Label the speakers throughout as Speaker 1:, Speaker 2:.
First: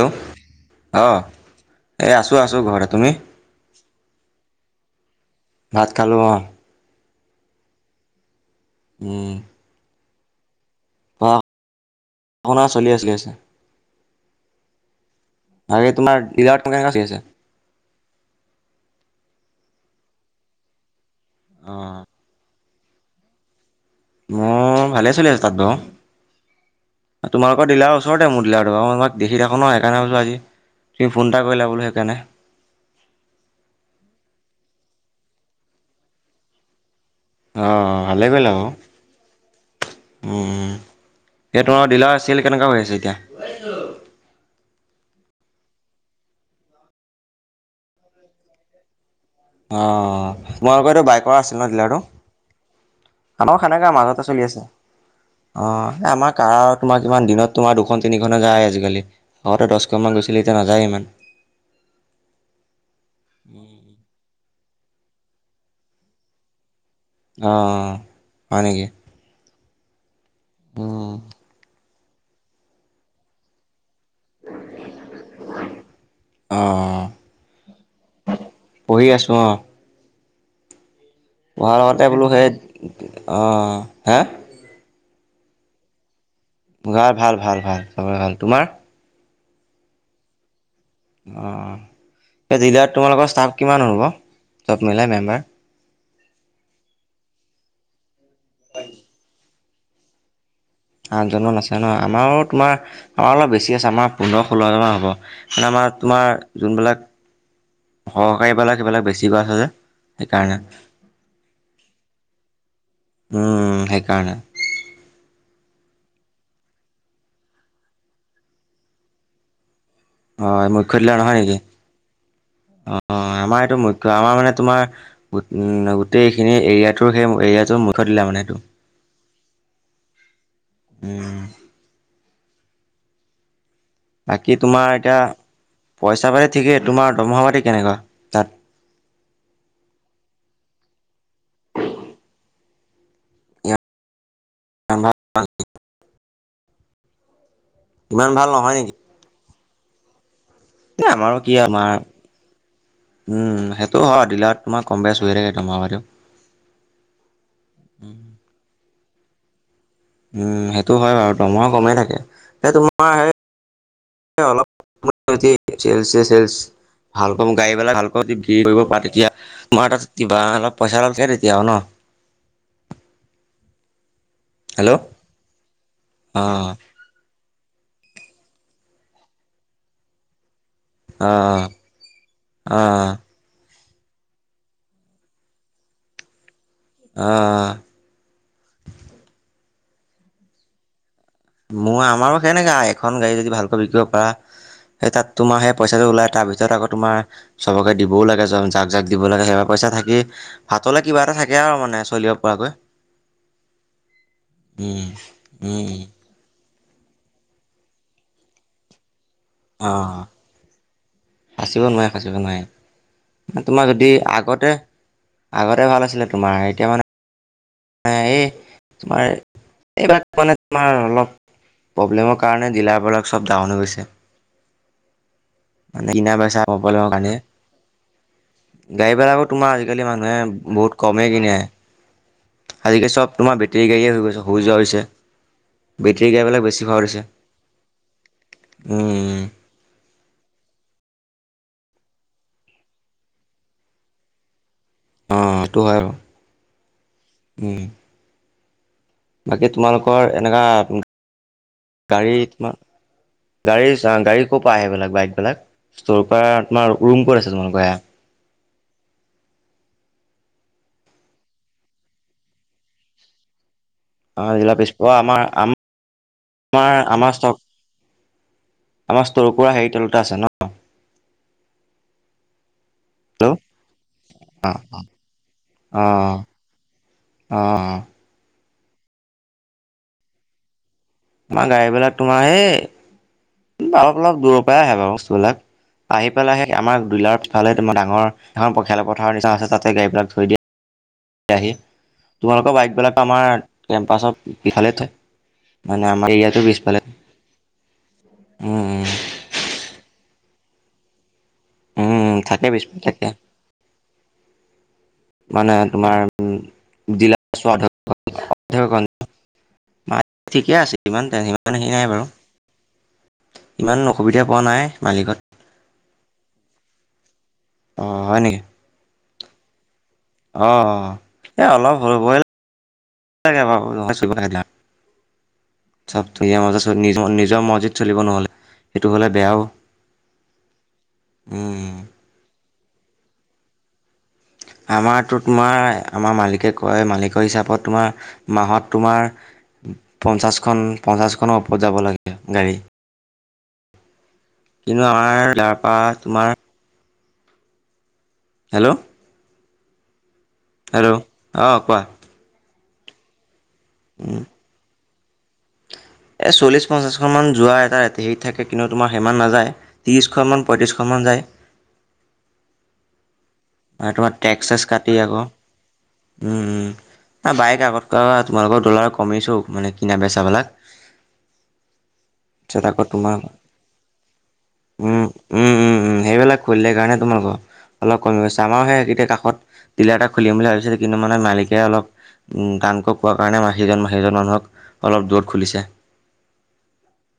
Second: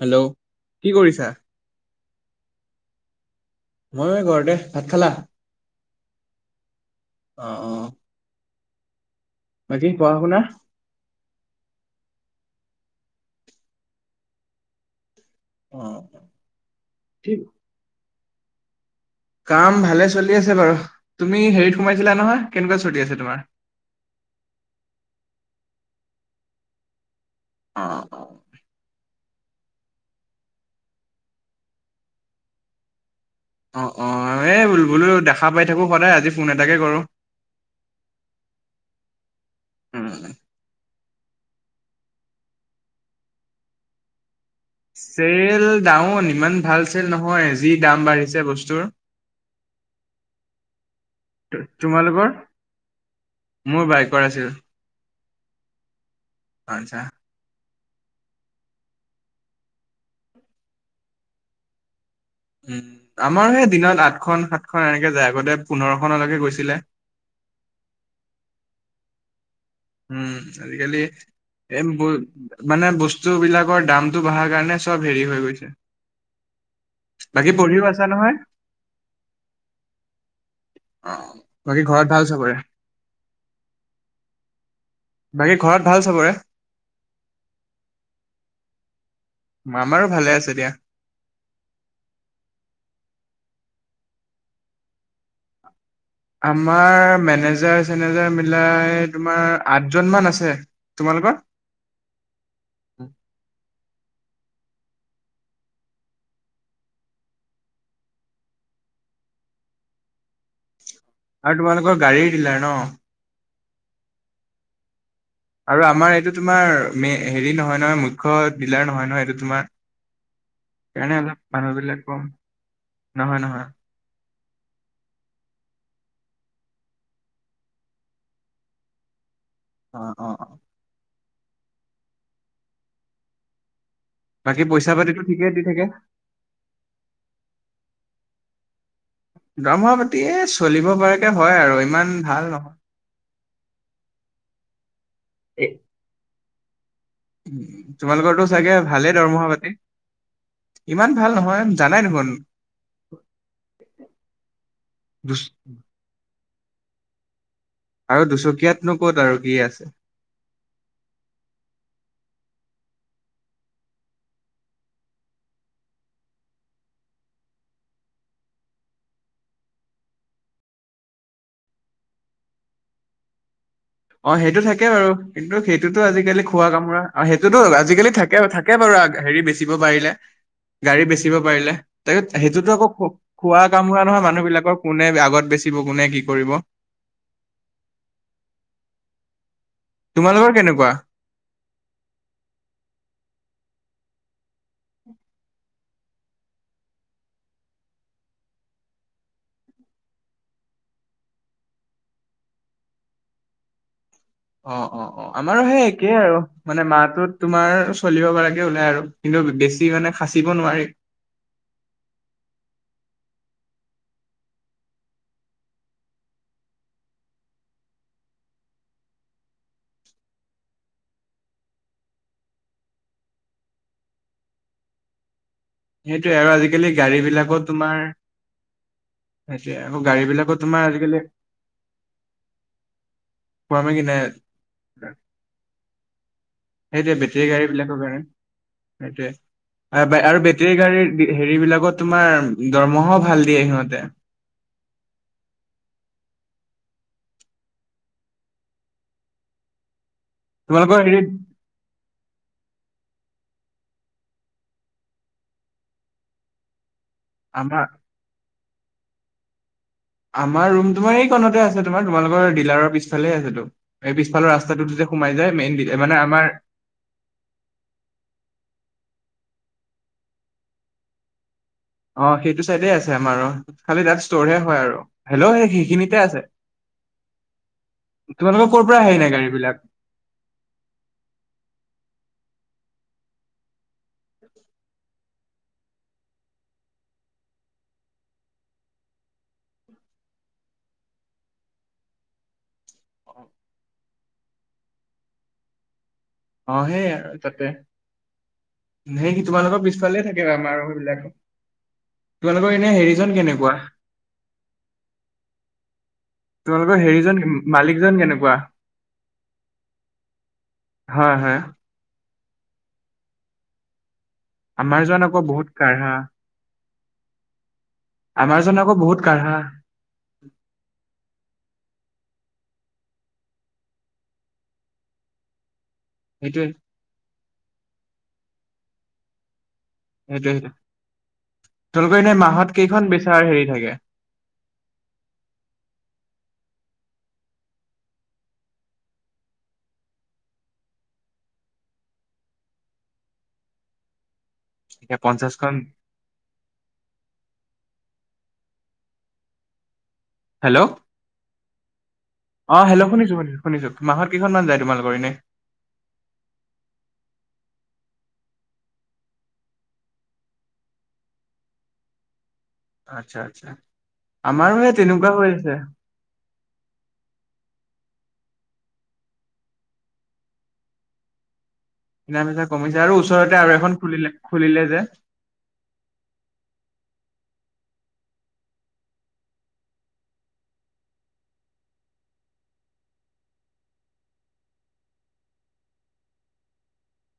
Speaker 1: Hello, কি
Speaker 2: অঁ
Speaker 1: কৰিছা?
Speaker 2: এই আছোঁ আছোঁ ঘৰতে। তুমি?
Speaker 1: মই ঘৰতে ভাত খালা?
Speaker 2: ভাত খালোঁ অ।
Speaker 1: অ অ।
Speaker 2: উম,
Speaker 1: বাকী পঢ়া-শুনা?
Speaker 2: ভাওনা চলি আছিলি আছিলে যে। তাকে
Speaker 1: অ',
Speaker 2: তোমাৰ ডিলাৰ কোনে কাঁচি আছে?
Speaker 1: কি কাম ভালে চলি আছে বাৰু তুমি হেৰিত
Speaker 2: অঁ
Speaker 1: সোমাইছিলা নহয় কেনেকুৱা চলি আছে তোমাৰ?
Speaker 2: মই ভালে চলি আছো তাত বাও। তোমাৰলোকৰ ডিলাৰ
Speaker 1: অ', অ',
Speaker 2: ওচৰতে মোৰ ডিলাৰটো [unintelligible] দেখি থাকো নয় সেইকাৰণে ভাৱিছোঁ আজি তুমি ফোন এটা কৰিলে বোলো সেইকাৰণে
Speaker 1: অ অ এই বুলো বুলোক দেখা পাই থাকোঁ সদায় আজি ফোন এটাকে কৰোঁ।
Speaker 2: অ ভালে কৰিলা বাও। অ উম। হে তোমাৰ ডিলাৰ আছিল কেনেকুৱা হৈ আছে এতিয়া [unintelligible]
Speaker 1: চেল ডাউন ইমান ভাল চেল নহয় যি দাম বাঢ়িছে বস্তুৰ।
Speaker 2: অ মই আকৌ এই বাইকৰ আছিল
Speaker 1: তো-
Speaker 2: ন ডিলাৰটো
Speaker 1: তোমালোকৰ?
Speaker 2: আনক
Speaker 1: মোৰ
Speaker 2: হেনেকা
Speaker 1: বাইকৰ
Speaker 2: মাজতে চলি
Speaker 1: আছিল।
Speaker 2: আছে অ আমাৰ কাৰ
Speaker 1: আচ্ছা,
Speaker 2: তোমাৰ কিমান দিনত তোমাৰ দু খন তিনিখন হে যায় আজিকালি আগতে দশখনমান গৈছিলে এতিয়া নাযায় ইমান।
Speaker 1: উম আমাৰ হে দিনত আঠখন সাতখন এনেকে যায় আগতে পোন্ধৰখনলৈকে গৈছিলে।
Speaker 2: অ, হয় নেকি?
Speaker 1: উম, আজিকালি
Speaker 2: উম,
Speaker 1: এম ব মানে বস্তু বিলাকৰ দাম তু বহাৰ কাৰণে সব হেৰি হৈ গৈছে।
Speaker 2: অ',
Speaker 1: বাকী পঢ়িও আছা নহয়?
Speaker 2: পঢ়ি আছোঁ অ',
Speaker 1: অ',
Speaker 2: পঢ়াৰ
Speaker 1: বাকী
Speaker 2: লগতে
Speaker 1: ঘৰত ভাল
Speaker 2: বোলো
Speaker 1: চবৰে?
Speaker 2: সেইত অ হে
Speaker 1: বাকী ঘৰত ভাল সবৰে?
Speaker 2: গাৰ ভাল ভাল ভাল সবৰে ভাল তোমাৰ?
Speaker 1: মামাৰো ভালে আছে দিয়া।
Speaker 2: অ এ ডিলাৰত তোমালোকৰ ষ্টাফ কিমান হ'ব সব মিলাই মেম্বাৰ
Speaker 1: আমাৰ মেনেজাৰ চেনেজাৰ মিলাই তোমাৰ আঠজন মান আছে। তোমালোকৰ?
Speaker 2: আঠজন মান আছে ন আমাৰো তোমাৰ আমাৰ অলপ বেছি আছে আমাৰ পোন্ধৰ ষোল্লজন হব মানে আমাৰ তোমাৰ জোনবিলাক সহকাৰী বিলাক সেইবিলাক বেছিকৈ ছে যে সেইকাৰণে।
Speaker 1: আৰু তোমালোকৰ গাড়ী ডিলাৰ ন।
Speaker 2: উম, সেইকাৰণে।
Speaker 1: আৰু আমাৰ সেইটো তোমাৰ মে হেৰি নহয় - নহয় মুখ্য ডিলাৰ নহয় - নহয় এইটো তোমাৰ
Speaker 2: হয় মুখ্য
Speaker 1: সেইকাৰণে
Speaker 2: ডিলাৰ নহয়
Speaker 1: অলপ
Speaker 2: নেকি?
Speaker 1: মানুহ বিলাক কম।
Speaker 2: অ
Speaker 1: নহয় নহয়।
Speaker 2: আমাৰ এইটো মুখ্য আমাৰ মানে তোমাৰ গোটেইখিনি এৰিয়াটোৰ সেই এৰিয়াজনৰ মুখ্য ডিলাৰ মানে সেইটো
Speaker 1: অ অ অ
Speaker 2: উম বাকী
Speaker 1: পইচা
Speaker 2: তোমাৰ
Speaker 1: পাতিটো ঠিকেই দি থাকে?
Speaker 2: এতিয়া পইচা পাতি ঠিকেই তোমাৰ দৰ্মহা পাতি কেনেকুৱা? তাত
Speaker 1: দৰমহা পাতি চলিব পৰাকে হয় আৰু ইমান ভাল নহয়।
Speaker 2: বা [unintelligible]
Speaker 1: উম,
Speaker 2: ইমান
Speaker 1: তোমালোকৰ
Speaker 2: ভাল
Speaker 1: তো
Speaker 2: নহয়
Speaker 1: চাগে
Speaker 2: নেকি?
Speaker 1: ভালে দৰমহা পাতি
Speaker 2: এ
Speaker 1: ইমান ভাল
Speaker 2: আমাৰো কি
Speaker 1: নহয়
Speaker 2: আমাৰ
Speaker 1: জানাই দেখোন
Speaker 2: উম, সেইটো হয় দিল তোমাৰ কম বেছ
Speaker 1: দু
Speaker 2: হৈয়ে থাকে তোমাৰ বাৰ
Speaker 1: আৰু দুচকীয়াতনো ক'ত আৰু কি আছে।
Speaker 2: উম, সেইটো হয় বাৰু দমহ কমেই থাকে এ তোমাৰ অলপ চেলছে চেল ভাল পাও গাড়ীবলাক ভাল পাও যদি ভিৰ কৰিব পা তেতিয়া তোমাৰ তাত কিবা অলপ পইচা লালে তেতিয়া হ ন।
Speaker 1: [inaudible] অ, সেইটো থাকে
Speaker 2: হেল্ল'
Speaker 1: বাৰু কিন্তু সেইটোতো আজিকালি খোৱা
Speaker 2: অ'
Speaker 1: কামোৰা সেই যো আজিকালি থাকে থাকে বাৰু হেৰি বেচিব পাৰিলে। গাড়ী বেচিব
Speaker 2: অ'
Speaker 1: পাৰিলে তাকছ সেইটোতো আকৌ
Speaker 2: অ'
Speaker 1: খোৱা। কাম হোৱা নহয় মানুহ বিলাকৰ কোনে আগত বেচিব কোনে কি কৰিব।
Speaker 2: অহ ',
Speaker 1: তোমালোকৰ কেনেকুৱা।
Speaker 2: মোৰ আমাৰো সেনেককাা এখন গাড়ী যদি ভালকৈ বিকিব পাৰা। সেই তাত তোমাৰ সেই পইচাটো ওলাই তাৰ ভিতৰত আকৌ তোমাৰ চবকে দিবওাগে য জাক জাক দিব লাগে সেইব পইচা। আচ্ছা থাকি ভাতলে কিবা এটা থাকে আৰু মানে চলিব পৰাকৈ।
Speaker 1: [inaudible] অ - অ
Speaker 2: উম
Speaker 1: - অ আমাৰো সেই
Speaker 2: উম
Speaker 1: একেই আৰু মানে মাহটোত তোমাৰ চলিব পৰাকে ওলাই আৰু- কিন্তু বেছি মানে খাচিব নোৱাৰি।
Speaker 2: সাচিব নোৱাৰে - সাচিব নোৱাৰে। তোমাৰ যদি আগতে - আগতে ভাল আছিলে তোমাৰ এতিয়া মানে এই তোমাৰ এইবাক মানে তোমাৰ অলপ প্ৰব্লেমৰ কাৰণে ডিলাৰবোৰক চব ডাহন হৈ গৈছে। আ কিনে
Speaker 1: সেইটোয়ে আৰু
Speaker 2: বেচাই
Speaker 1: আজিকালি
Speaker 2: পল
Speaker 1: গাড়ী
Speaker 2: কাৰানে
Speaker 1: বিলাকত তোমাৰ
Speaker 2: গাড়ীবেলাকো তোমাৰ
Speaker 1: সেইটোৱে আকৌ
Speaker 2: আজিকালি মানুহে
Speaker 1: গাড়ীবিলাকত তোমাৰ
Speaker 2: বহুত
Speaker 1: আজিকালি
Speaker 2: কমেই কিনে। আজিকালি চব তোমাৰ বেটেৰী
Speaker 1: পোৱা কি
Speaker 2: গাড়ীয়ে হৈ
Speaker 1: নাই
Speaker 2: গৈছে হৈ যোৱা হৈছে। বেটেৰী গাড়ীবিলাক বেছি হোৱা
Speaker 1: সেইটোৱে
Speaker 2: হৈছে
Speaker 1: বেটেৰী গাড়ী বিলাকৰ কাৰণে
Speaker 2: উম
Speaker 1: সেইয়া আৰু বেটেৰী গাড়ীৰ হেৰি বিলাকত তোমাৰ দৰমহাও ভাল দিয়ে সিহঁতে
Speaker 2: অটো হয় আৰু। বাকী তোমালোকৰ এনেকাা
Speaker 1: তোমালোকৰ হেৰিত
Speaker 2: গাড়ী তোমাৰ গাড়ী - গাড়ী ক'ৰ পৰা আহেিলাক বাইক বিলাক ষ্টৰ কৰা তমাৰ ৰুম ক'ত আছে তোমালোকা
Speaker 1: আমাৰ
Speaker 2: সয়া
Speaker 1: আমাৰ ৰুম তোমাৰ এইেই কণতে আছে তোমাৰ তোমালোকৰ ডিলাৰৰ পিছফালই আছেতো এই পিছফালৰ
Speaker 2: আমাৰ জিলা পিছ
Speaker 1: ৰাস্তাটোতো যে সোমাই
Speaker 2: আমাৰ
Speaker 1: যায় মেইন মানে আমাৰ।
Speaker 2: আমাৰ ষ্টক আমাৰ ষ্ট'ৰৰ পৰা হেৰি তেলত আছে ন।
Speaker 1: অ', সেইটো চাইডে আছে আমাৰ
Speaker 2: হেল্ল'
Speaker 1: খালি তাত ষ্টৰহে হয় আৰু হেল্ল' সেইখিনিতে আছে [inaudible]
Speaker 2: অ অ',
Speaker 1: তোমালোকৰ ক'ৰ পৰা আহে নাই গাড়ী বিলাক।
Speaker 2: তোমাৰ গাড়ী বিলাক তোমাৰ সেই অলপ - অলপ দূৰৰ পৰাই আহে বাৰু বস্তুবিলাক। আহি পেলাই সেই আমাৰ দুইলাৰৰ পিফাল তোাৰ ডাঙৰ এখন খেল পথাৰৰ নিচিনা আছে তাতে গাড়ীবিলাক থৈ দিয়ে। আহি তোমালোকৰ বাইকবলাক আমাৰ কেম্পাছত ইফালে থয়। মানে আমাৰ এৰিয়াটোৰ
Speaker 1: অ,
Speaker 2: পিছফালে।
Speaker 1: সেই আৰু তাতে
Speaker 2: উম
Speaker 1: সেই তুমানোকৰ পিছফালে থাকে। বম আৰু সবিলাকক
Speaker 2: উম উম থাকে
Speaker 1: তোমালোকৰ এনে
Speaker 2: পিছফালে থাকে
Speaker 1: হেৰিজন কেনেকুৱা?
Speaker 2: মানে তোমাৰ
Speaker 1: তোমালোকৰ হেৰিজন
Speaker 2: ডিলাৰ
Speaker 1: মালিকজন কেনেকুৱা
Speaker 2: মা ঠিকে আছে ইমান
Speaker 1: হয় হয়
Speaker 2: হেৰি নাই বাৰু ইমান ন অসুবিধা পোৱা নাই
Speaker 1: আমাৰজন আকৌ
Speaker 2: মালিকত
Speaker 1: বহুত কাঢ়া
Speaker 2: অ
Speaker 1: আমাৰজন আকৌ বহুত কাঢ়া।
Speaker 2: অঁহ এ অলপ হবই। চব ইয়াৰ
Speaker 1: সেইটোৱে
Speaker 2: মাজত নিজৰ মৰজিত চলিব নহ'লে সেইটো হ'লে বেয়াও।
Speaker 1: সেইটো সেইটো,
Speaker 2: উম
Speaker 1: তেওঁলোকৰ এনে মাহত কেইখন বেচাৰ হেৰি থাকে।
Speaker 2: আমাৰটো তোমাৰ আমাৰ মালিকে কয় মালিকৰ হিচাপত তোমাৰ মাহত তোমাৰ পঞ্চাছখন পঞ্চাছখনৰ ওপৰত যাব লাগে গাড়ী।
Speaker 1: [inaudible]
Speaker 2: কিন্তু আমাৰ
Speaker 1: পঞ্চাশখন
Speaker 2: ইয়াৰ পৰা তোমাৰ হেল্ল' হেল্ল' অ কোৱা।
Speaker 1: অ হেল্ল' শুনিছো শুনিছো মাহত কেইখনমান যায় তোমালোকৰ এনে?
Speaker 2: এই চল্লিছ পঞ্চাশখন মান যোৱা এটা হেৰিত থাকে কিন্তু তোমাৰ সিমান নাযায় ত্ৰিশখন মান পঁয়ত্ৰিশখন মান মন যায়।
Speaker 1: [inaudible] আচ্ছা আচ্ছা
Speaker 2: তোমাৰ টেক্স
Speaker 1: আমাৰো
Speaker 2: চেচ
Speaker 1: সেই
Speaker 2: কাটি
Speaker 1: তেনেকুৱা
Speaker 2: আকৌ
Speaker 1: হৈ আছে
Speaker 2: উম উম বাইক আগত তোমালোকৰ ডলাৰ কমিছোঁ মানে কিনা বেচাবিলাক
Speaker 1: কিনা বেচা
Speaker 2: পিছত
Speaker 1: কমিছে
Speaker 2: আকৌ
Speaker 1: আৰু
Speaker 2: তোমাৰ
Speaker 1: ওচৰতে আৰু এখন খুলিলে খুলিলে যে
Speaker 2: উম, উম, উম, উম। সেইবিলাক খুলিলে কাৰণে তোমালোকৰ অলপ কম আমাৰো সেই সেইতোৱে কাষত ডিলাৰ এটা খুলিম বুলি ভাবিছিলে কিন্তু মানে মালিকে অলপ উম, টানকৈ কোৱা কাৰণে মানে সেইজন সেইজন মানুহক অলপ দূৰত খুলিছে।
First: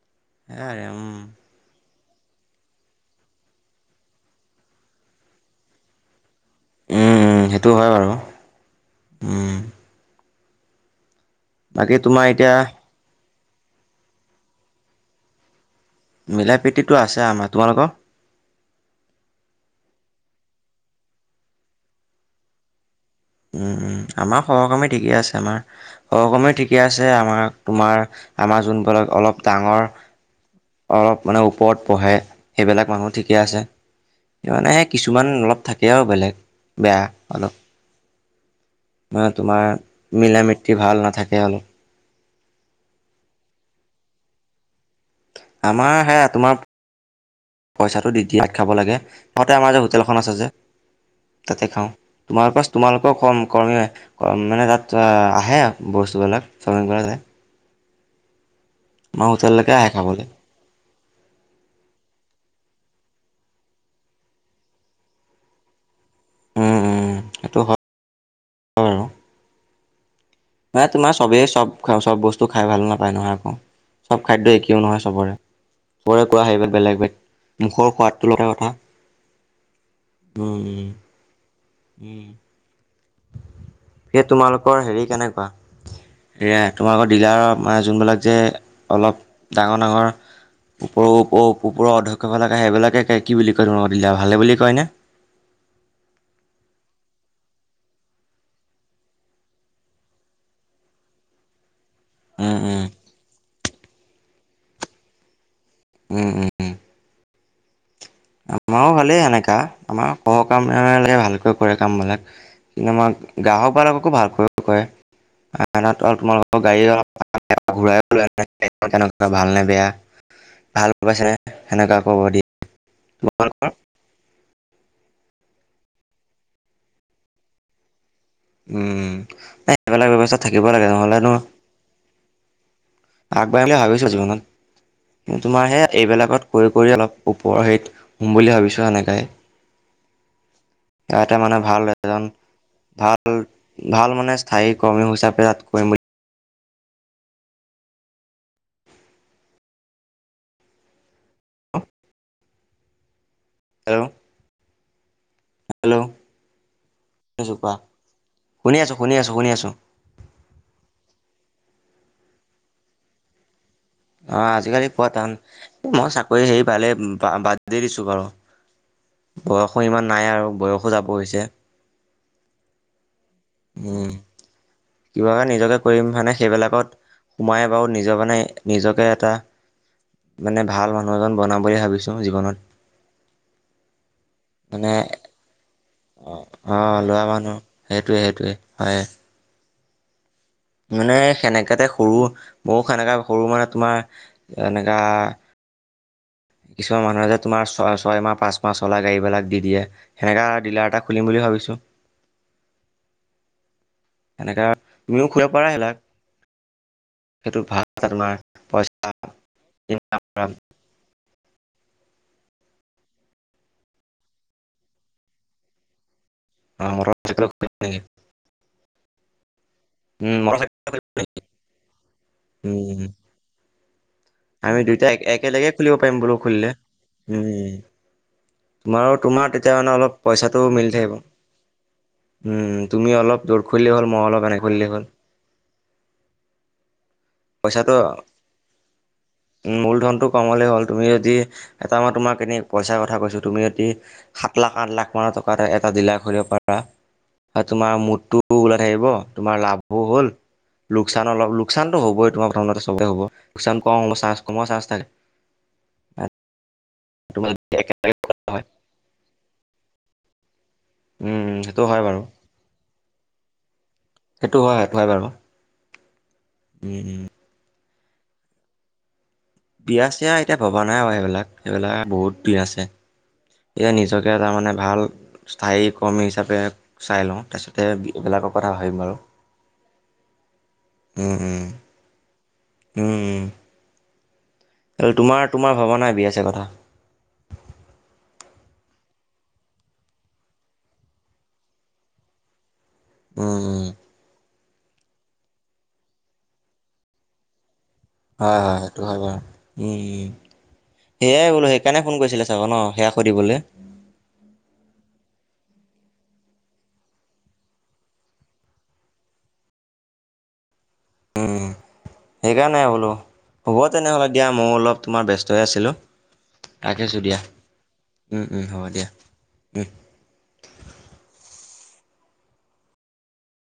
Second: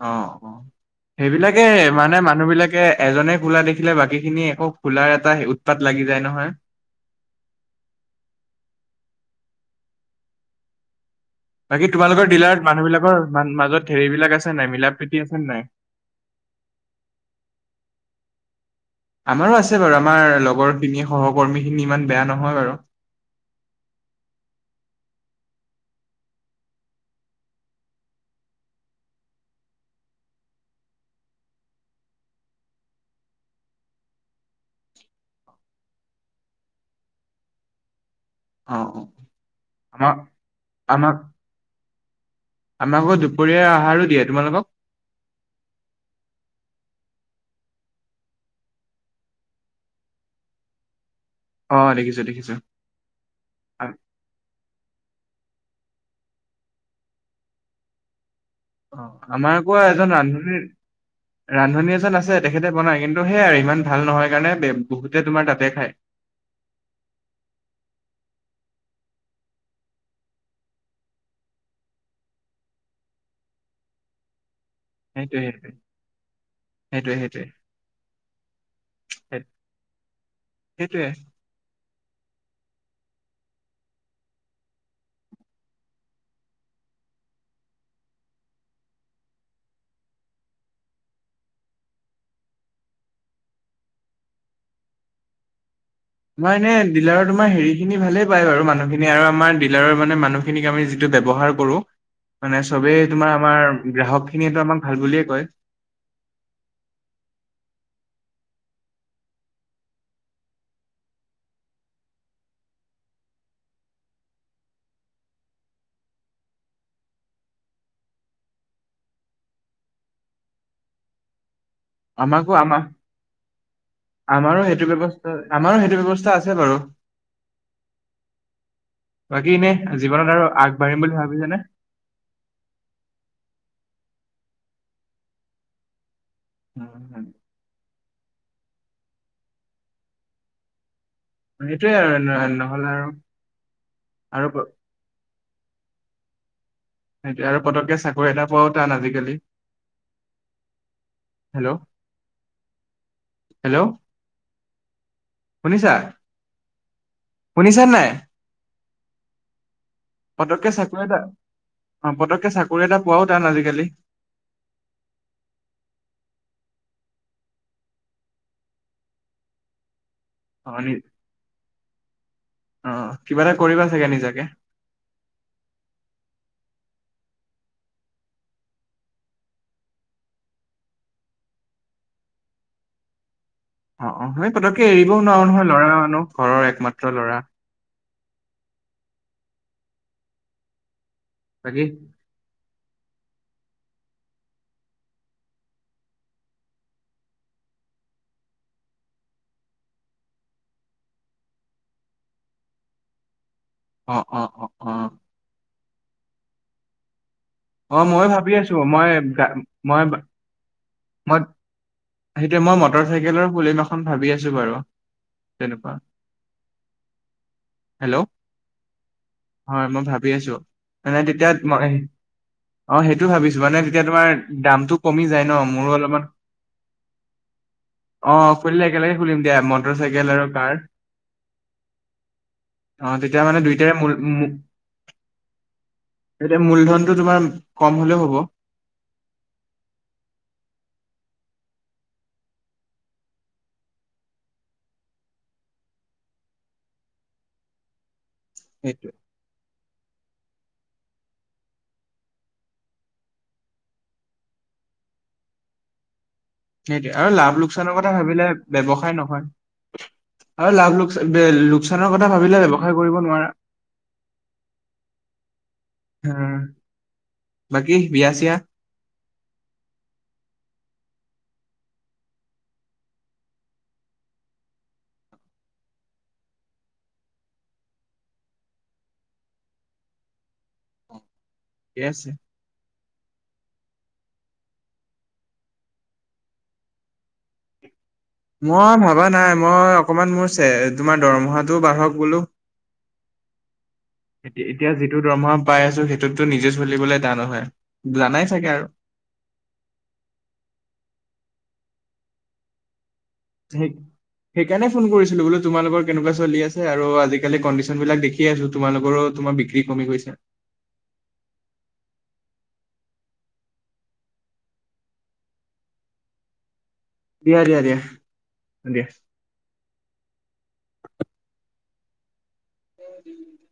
Speaker 1: অ, অ,
Speaker 2: সেয়াই আৰু উম।
Speaker 1: সেইবিলাকে মান মানে মানুহ বিলাকে এজনে খোলা দেখিলে বাকী খিনি একো খোলাৰ এটা উৎপাত লাগি যায় নহয়।
Speaker 2: উম, উম, সেইটো হয় বাৰু উম।
Speaker 1: বাকী
Speaker 2: তোমাৰ
Speaker 1: তোমালোকৰ
Speaker 2: এতিয়া
Speaker 1: ডিলাৰত মানুহ বিলাকৰ মাজত হেৰি বিলাক আছে নাই মিলা প্ৰীতি আছে নে নাই?
Speaker 2: মিলা প্ৰীতিতটো আছে আমাৰ, তোমালোকৰ?
Speaker 1: আমাৰো আছে বাৰু আমাৰ লগৰখিনি সহকৰ্মী খিনি ইমান বেয়া নহয় বাৰু।
Speaker 2: উম, উম, আমাৰ সহকৰ্মী ঠিকে আছে আমাৰ সহকৰ্মী ঠিকে আছে আমাৰ তোমাৰ আমাৰ যোনবিলাক অলপ ডাঙৰ। অলপ মানে ওপৰত পঢ়ে সেইবিলাক মানুহ ঠিকে আছে। মানে কিছুমান অলপ থাকে আৰু বেলেগ বেয়া অলপ।
Speaker 1: অ অ
Speaker 2: মানে তোমাৰ
Speaker 1: আমাক
Speaker 2: মিলা মীতি ভাল নাথাকে অলপ।
Speaker 1: আমাৰ আকৌ দুপৰীয়া আহাৰো দিয়ে, তোমালোকক?
Speaker 2: আমাৰ সেয়া তোমাৰ পইচাটো দি দিয়ে ভাত খাব লাগে তাতে আমাৰ যে হোটেলখন আছে যে। তাতে
Speaker 1: অ
Speaker 2: খাওঁ,
Speaker 1: দেখিছো দেখিছো
Speaker 2: তোমালোকৰ তোমালোকৰ ক
Speaker 1: আ-
Speaker 2: কৰ্ম মানে তাত আহে আৰু বস্তুবিলাক চমন কৰা যায়।
Speaker 1: অ, আমাৰ
Speaker 2: হোটেললৈকে
Speaker 1: আকৌ
Speaker 2: আহে
Speaker 1: এজন
Speaker 2: খাবলৈ
Speaker 1: ৰান্ধনীৰ ৰান্ধনী এজন আছে তেখেতে বনায় কিন্তু সেইয়ে আৰু ইমান ভাল নহয় কাৰণে বহুতে তোমাৰ তাতে খায়।
Speaker 2: উম, উম, সেইটো হয় আৰু। মানে তোমাৰ চবেই চব চব বস্তু খাই ভাল নাপায় নহয় আকৌ, চব খাদ্য একে কিয় নহয় চবৰে
Speaker 1: সেইটোয়ে
Speaker 2: পৰে কোৱা সেইবিলাক বেলেগ
Speaker 1: সেইটোয়ে সেইটোয়ে
Speaker 2: বেলেগ মুখৰ সোৱাদটো লগা কথা। উম।
Speaker 1: সেইটোয়ে
Speaker 2: উম। এ তোমালোকৰ হেৰি কেনেকুৱা? তোমালোকৰ ডিলাৰৰ মানে যোনবিলাক যে অলপ ডাঙৰ ডাঙৰ। ওপৰৰ ওপৰৰ অধ্যক্ষ ফালাকে সেইবিলাকে কি বুলি কয় তোমোক ডিলাৰ ভালে বুলি কয়নে?
Speaker 1: [inaudible] তোমাৰ এনে ডিলাৰৰ তোমাৰ হেৰি খিনি ভালেই পায়াৰু মানুহখিনি আৰু আমাৰ ডিলাৰৰ মানে মানুহখিনিক আমি যিটো ব্যৱহাৰ কৰো
Speaker 2: উম
Speaker 1: মানে
Speaker 2: উম
Speaker 1: চবেই তোমাৰ আমাৰ গ্ৰাহক খিনিয়েতটো আমাক ভাল বুলিয়ে কয়।
Speaker 2: উম - উম - উম। আমাৰো ভালেই এনেকা আমাৰ সহকামে লাগে ভালকৈ কৰে কামবিলাক কিন্তু আমাৰ গ্ৰাহক ভালকৈ কয়। আ আৰু তোমালোকৰ গাড়ী ঘ ভাল নে বেয়া। ভাল পাইছেনে সেনেকুৱা ক'ব দিয়
Speaker 1: আমাকো আমাৰ আমাৰো সেইটো ব্যৱস্থা আমাৰো সেইটো ব্যৱস্থা আছে বাৰু
Speaker 2: উম
Speaker 1: বাকী এনে
Speaker 2: নাই সেইবিলাক
Speaker 1: জীৱনত
Speaker 2: ব্যৱস্থা
Speaker 1: আৰু
Speaker 2: থাকিব লাগে
Speaker 1: আগবাঢ়িম বুলি ভাবিছেনে।
Speaker 2: আগবাঢ়িব বুলি ভাবিছো জীৱনত কিন্তু তোমাৰ সে এইবিলাকত কৰি অলপ ওপৰৰ হেৰিত হম বুলি ভাবিছো সেনেকাই ইতে মানে ভাল
Speaker 1: সেইটোয়ে আৰু
Speaker 2: এজন
Speaker 1: ন- নহ'লে আৰু
Speaker 2: ভাল ভাল মানে
Speaker 1: আৰু
Speaker 2: স্থায়ী
Speaker 1: প-
Speaker 2: কৰ্মী হিচাপে ত। কৰি বুলি
Speaker 1: সেইটো আৰু পতককে চাকৰি এটা পোৱাও টান আজিকালি। হেল্ল' হেল্ল', শুনিছা
Speaker 2: হেল্ল' শুনিছোঁ কোৱা
Speaker 1: শুনিছ নাই
Speaker 2: শুনি আছোঁ শুনি আছোঁ শুনি আছোঁ
Speaker 1: পতককে চাকৰি এটা অ পতককে চাকৰি এটা পোৱাও তান আজিকালি
Speaker 2: অ আজিকালি পোৱা টান মই চাকৰি হেৰি পালে বাদ দি দিছো বাৰু বয়সৰ ইমান নাই আৰু
Speaker 1: অ নি
Speaker 2: বয়সো যাব হৈছে
Speaker 1: অ কিবা এটা কৰিবা চাগে
Speaker 2: উম
Speaker 1: নিজাকে
Speaker 2: কিবটা নিজকে কৰিম মানে সেইবিলাকত সোমাই বাৰু নিজৰ মানে নিজকে এটা মানে ভাল মানুহ এজন বনাম বুলি ভাবিছো জীৱনত।
Speaker 1: অ অ আমি পতককে
Speaker 2: মানে
Speaker 1: এৰিবও নোৱাৰো নহয় লৰা মানুহ ঘৰৰ
Speaker 2: অঁ
Speaker 1: একমাত্ৰ ল'ৰা
Speaker 2: মানুহ সেইটোৱে সেইটোৱে হয় মানে
Speaker 1: বাকী
Speaker 2: সেনেকােতে সৰু মৌখ এনেকা সৰু মানে তোমাৰ এনেকা কিছুমান মানুহে যে তোমাৰ ছয় ছয় মাহ পাঁচ মাহ চলা গাড়ীবিলাক দি দিয়েনেকা ডিলাৰ এটা খুলিম বুলি ভাবিছো।
Speaker 1: অ অ
Speaker 2: সেনেকা
Speaker 1: অ অ
Speaker 2: তুমিও খুলিব পাৰা সেইবিলাক সেইটো ভাল
Speaker 1: অ
Speaker 2: এটা
Speaker 1: মই
Speaker 2: তোমাৰ
Speaker 1: ভাবি আছো
Speaker 2: পইচা
Speaker 1: মই মই মই সেইটোৱে মই মটৰ চাইকেলৰ ফুলিম এখন ভাবি আছো বাৰু তেনেকুৱা
Speaker 2: অ, মটৰ চাইকেল
Speaker 1: হেল্ল' হয় মই ভাবি
Speaker 2: উম
Speaker 1: আছো
Speaker 2: মটৰ চাইকেল
Speaker 1: মানে তেতিয়া মই অ,
Speaker 2: উম
Speaker 1: সেইটো ভাবিছো মানে। এতিয়া তোমাৰ
Speaker 2: আমি
Speaker 1: দামতটো
Speaker 2: দুইটা
Speaker 1: কমি যায় ন।
Speaker 2: একেলগে
Speaker 1: মোৰো
Speaker 2: খুলিব পাৰিম
Speaker 1: অলপমান
Speaker 2: বোলো খুলিলে উম
Speaker 1: অ খুলিলে
Speaker 2: তোমাৰো
Speaker 1: একেলগে খুলিম
Speaker 2: তোমাৰ
Speaker 1: দিয়া
Speaker 2: তেতিয়া মানে
Speaker 1: মটৰ
Speaker 2: অলপ
Speaker 1: চাইকেল আৰু
Speaker 2: পইচাটো
Speaker 1: কাৰ
Speaker 2: মিলি থাকিব উম
Speaker 1: অ
Speaker 2: তুমি
Speaker 1: তেতিয়া
Speaker 2: অলপ
Speaker 1: মানে
Speaker 2: দৌৰ
Speaker 1: দুইটাৰে
Speaker 2: খুলিলেই হ'ল
Speaker 1: মূল
Speaker 2: মই অলপ এনে খুলিলেই হ'ল
Speaker 1: এতিয়া মূলধনটো তোমাৰ কম
Speaker 2: পইচাটো
Speaker 1: হলেও হ'ব।
Speaker 2: কমলে হ'ল তুমি যদি এটা মান তোমাক এনে পইচাৰ কথা কৈছো। তুমি অতি সাত লাখ আঠ লাখ মানৰ টকা এটা জিলা কৰিব পাৰা তোমাৰ মুঠটো ওলাই থাকিব
Speaker 1: সেইটোৱে
Speaker 2: তোমাৰ লাভো হ'ল। লোকচানৰ অলপ লোকচানতো হবই তোমাৰ প্ৰথমতে চবে হ'ব লোকচান ক চ কম চাৰ্জ থাকে
Speaker 1: সেইটো আৰু
Speaker 2: তোমাৰ
Speaker 1: লাভ লোকচানৰ কথা
Speaker 2: একেলগে
Speaker 1: ভাবিলে
Speaker 2: হয়
Speaker 1: ব্যৱসায় নহয় আৰু লাভ
Speaker 2: উম
Speaker 1: লোকচান
Speaker 2: সেইটো হয়
Speaker 1: লোকচানৰ
Speaker 2: বাৰু
Speaker 1: কথা ভাবিলে ব্যৱসায় কৰিব নোৱাৰা
Speaker 2: সেইটো হয় হয় বাৰু
Speaker 1: হম
Speaker 2: উম উম
Speaker 1: বাকি বিয়া চিয়া
Speaker 2: বিয়া চিয়া এতিয়া ভবা নাই আৰু এইবিলাক এইবিলাক বহুত বিয়া আছে। এতিয়া নিজকে তাৰ মে ভাল স্থায়ী কৰ্মী হিচাপে চাই লওঁ তাৰপিছতোক। ৰ কথা ভাবিম বাৰু।
Speaker 1: [inaudible]
Speaker 2: অ'।
Speaker 1: কছে।
Speaker 2: তোমাৰ তোমাৰ ভৱানাই বিয়া চিয়া কথা।
Speaker 1: মই ভাবা নাই মই অকমান মোৰ তোমাৰ দৰমহাটোও বাঢ়ক বোলো
Speaker 2: উম উম।
Speaker 1: এতিয়া যিটো দৰমহা পাই আছো সেইটোততো নিজে চলিবলৈ টান নহয়।
Speaker 2: হয় হয় সেইটো হয় বাৰু উম সেয়াই বোলো সেইকাৰণে ফোন কৰিছিলে চাগ ন'। সেয়া সুধিবলৈ।
Speaker 1: সেই সেইকাৰণে ফোন কৰিছিলো বোলো। তোমালোকৰ কেনেকুৱা চলি আছে আৰু আজিকালি কণ্ডিশন বিলাক দেখি আছো তোমালোকৰো তোমাৰ বিক্ৰী কমি গৈছে। [inaudible]
Speaker 2: উম, সেইকাৰণে বোলো, হ'ব তেনেহ'লে দিয়া মইও অলপ তোমাৰ ব্যস্ত হৈ আছিলোঁ। ৰাখিছোঁ দিয়া। হ'ব দিয়া,
Speaker 1: উ উ।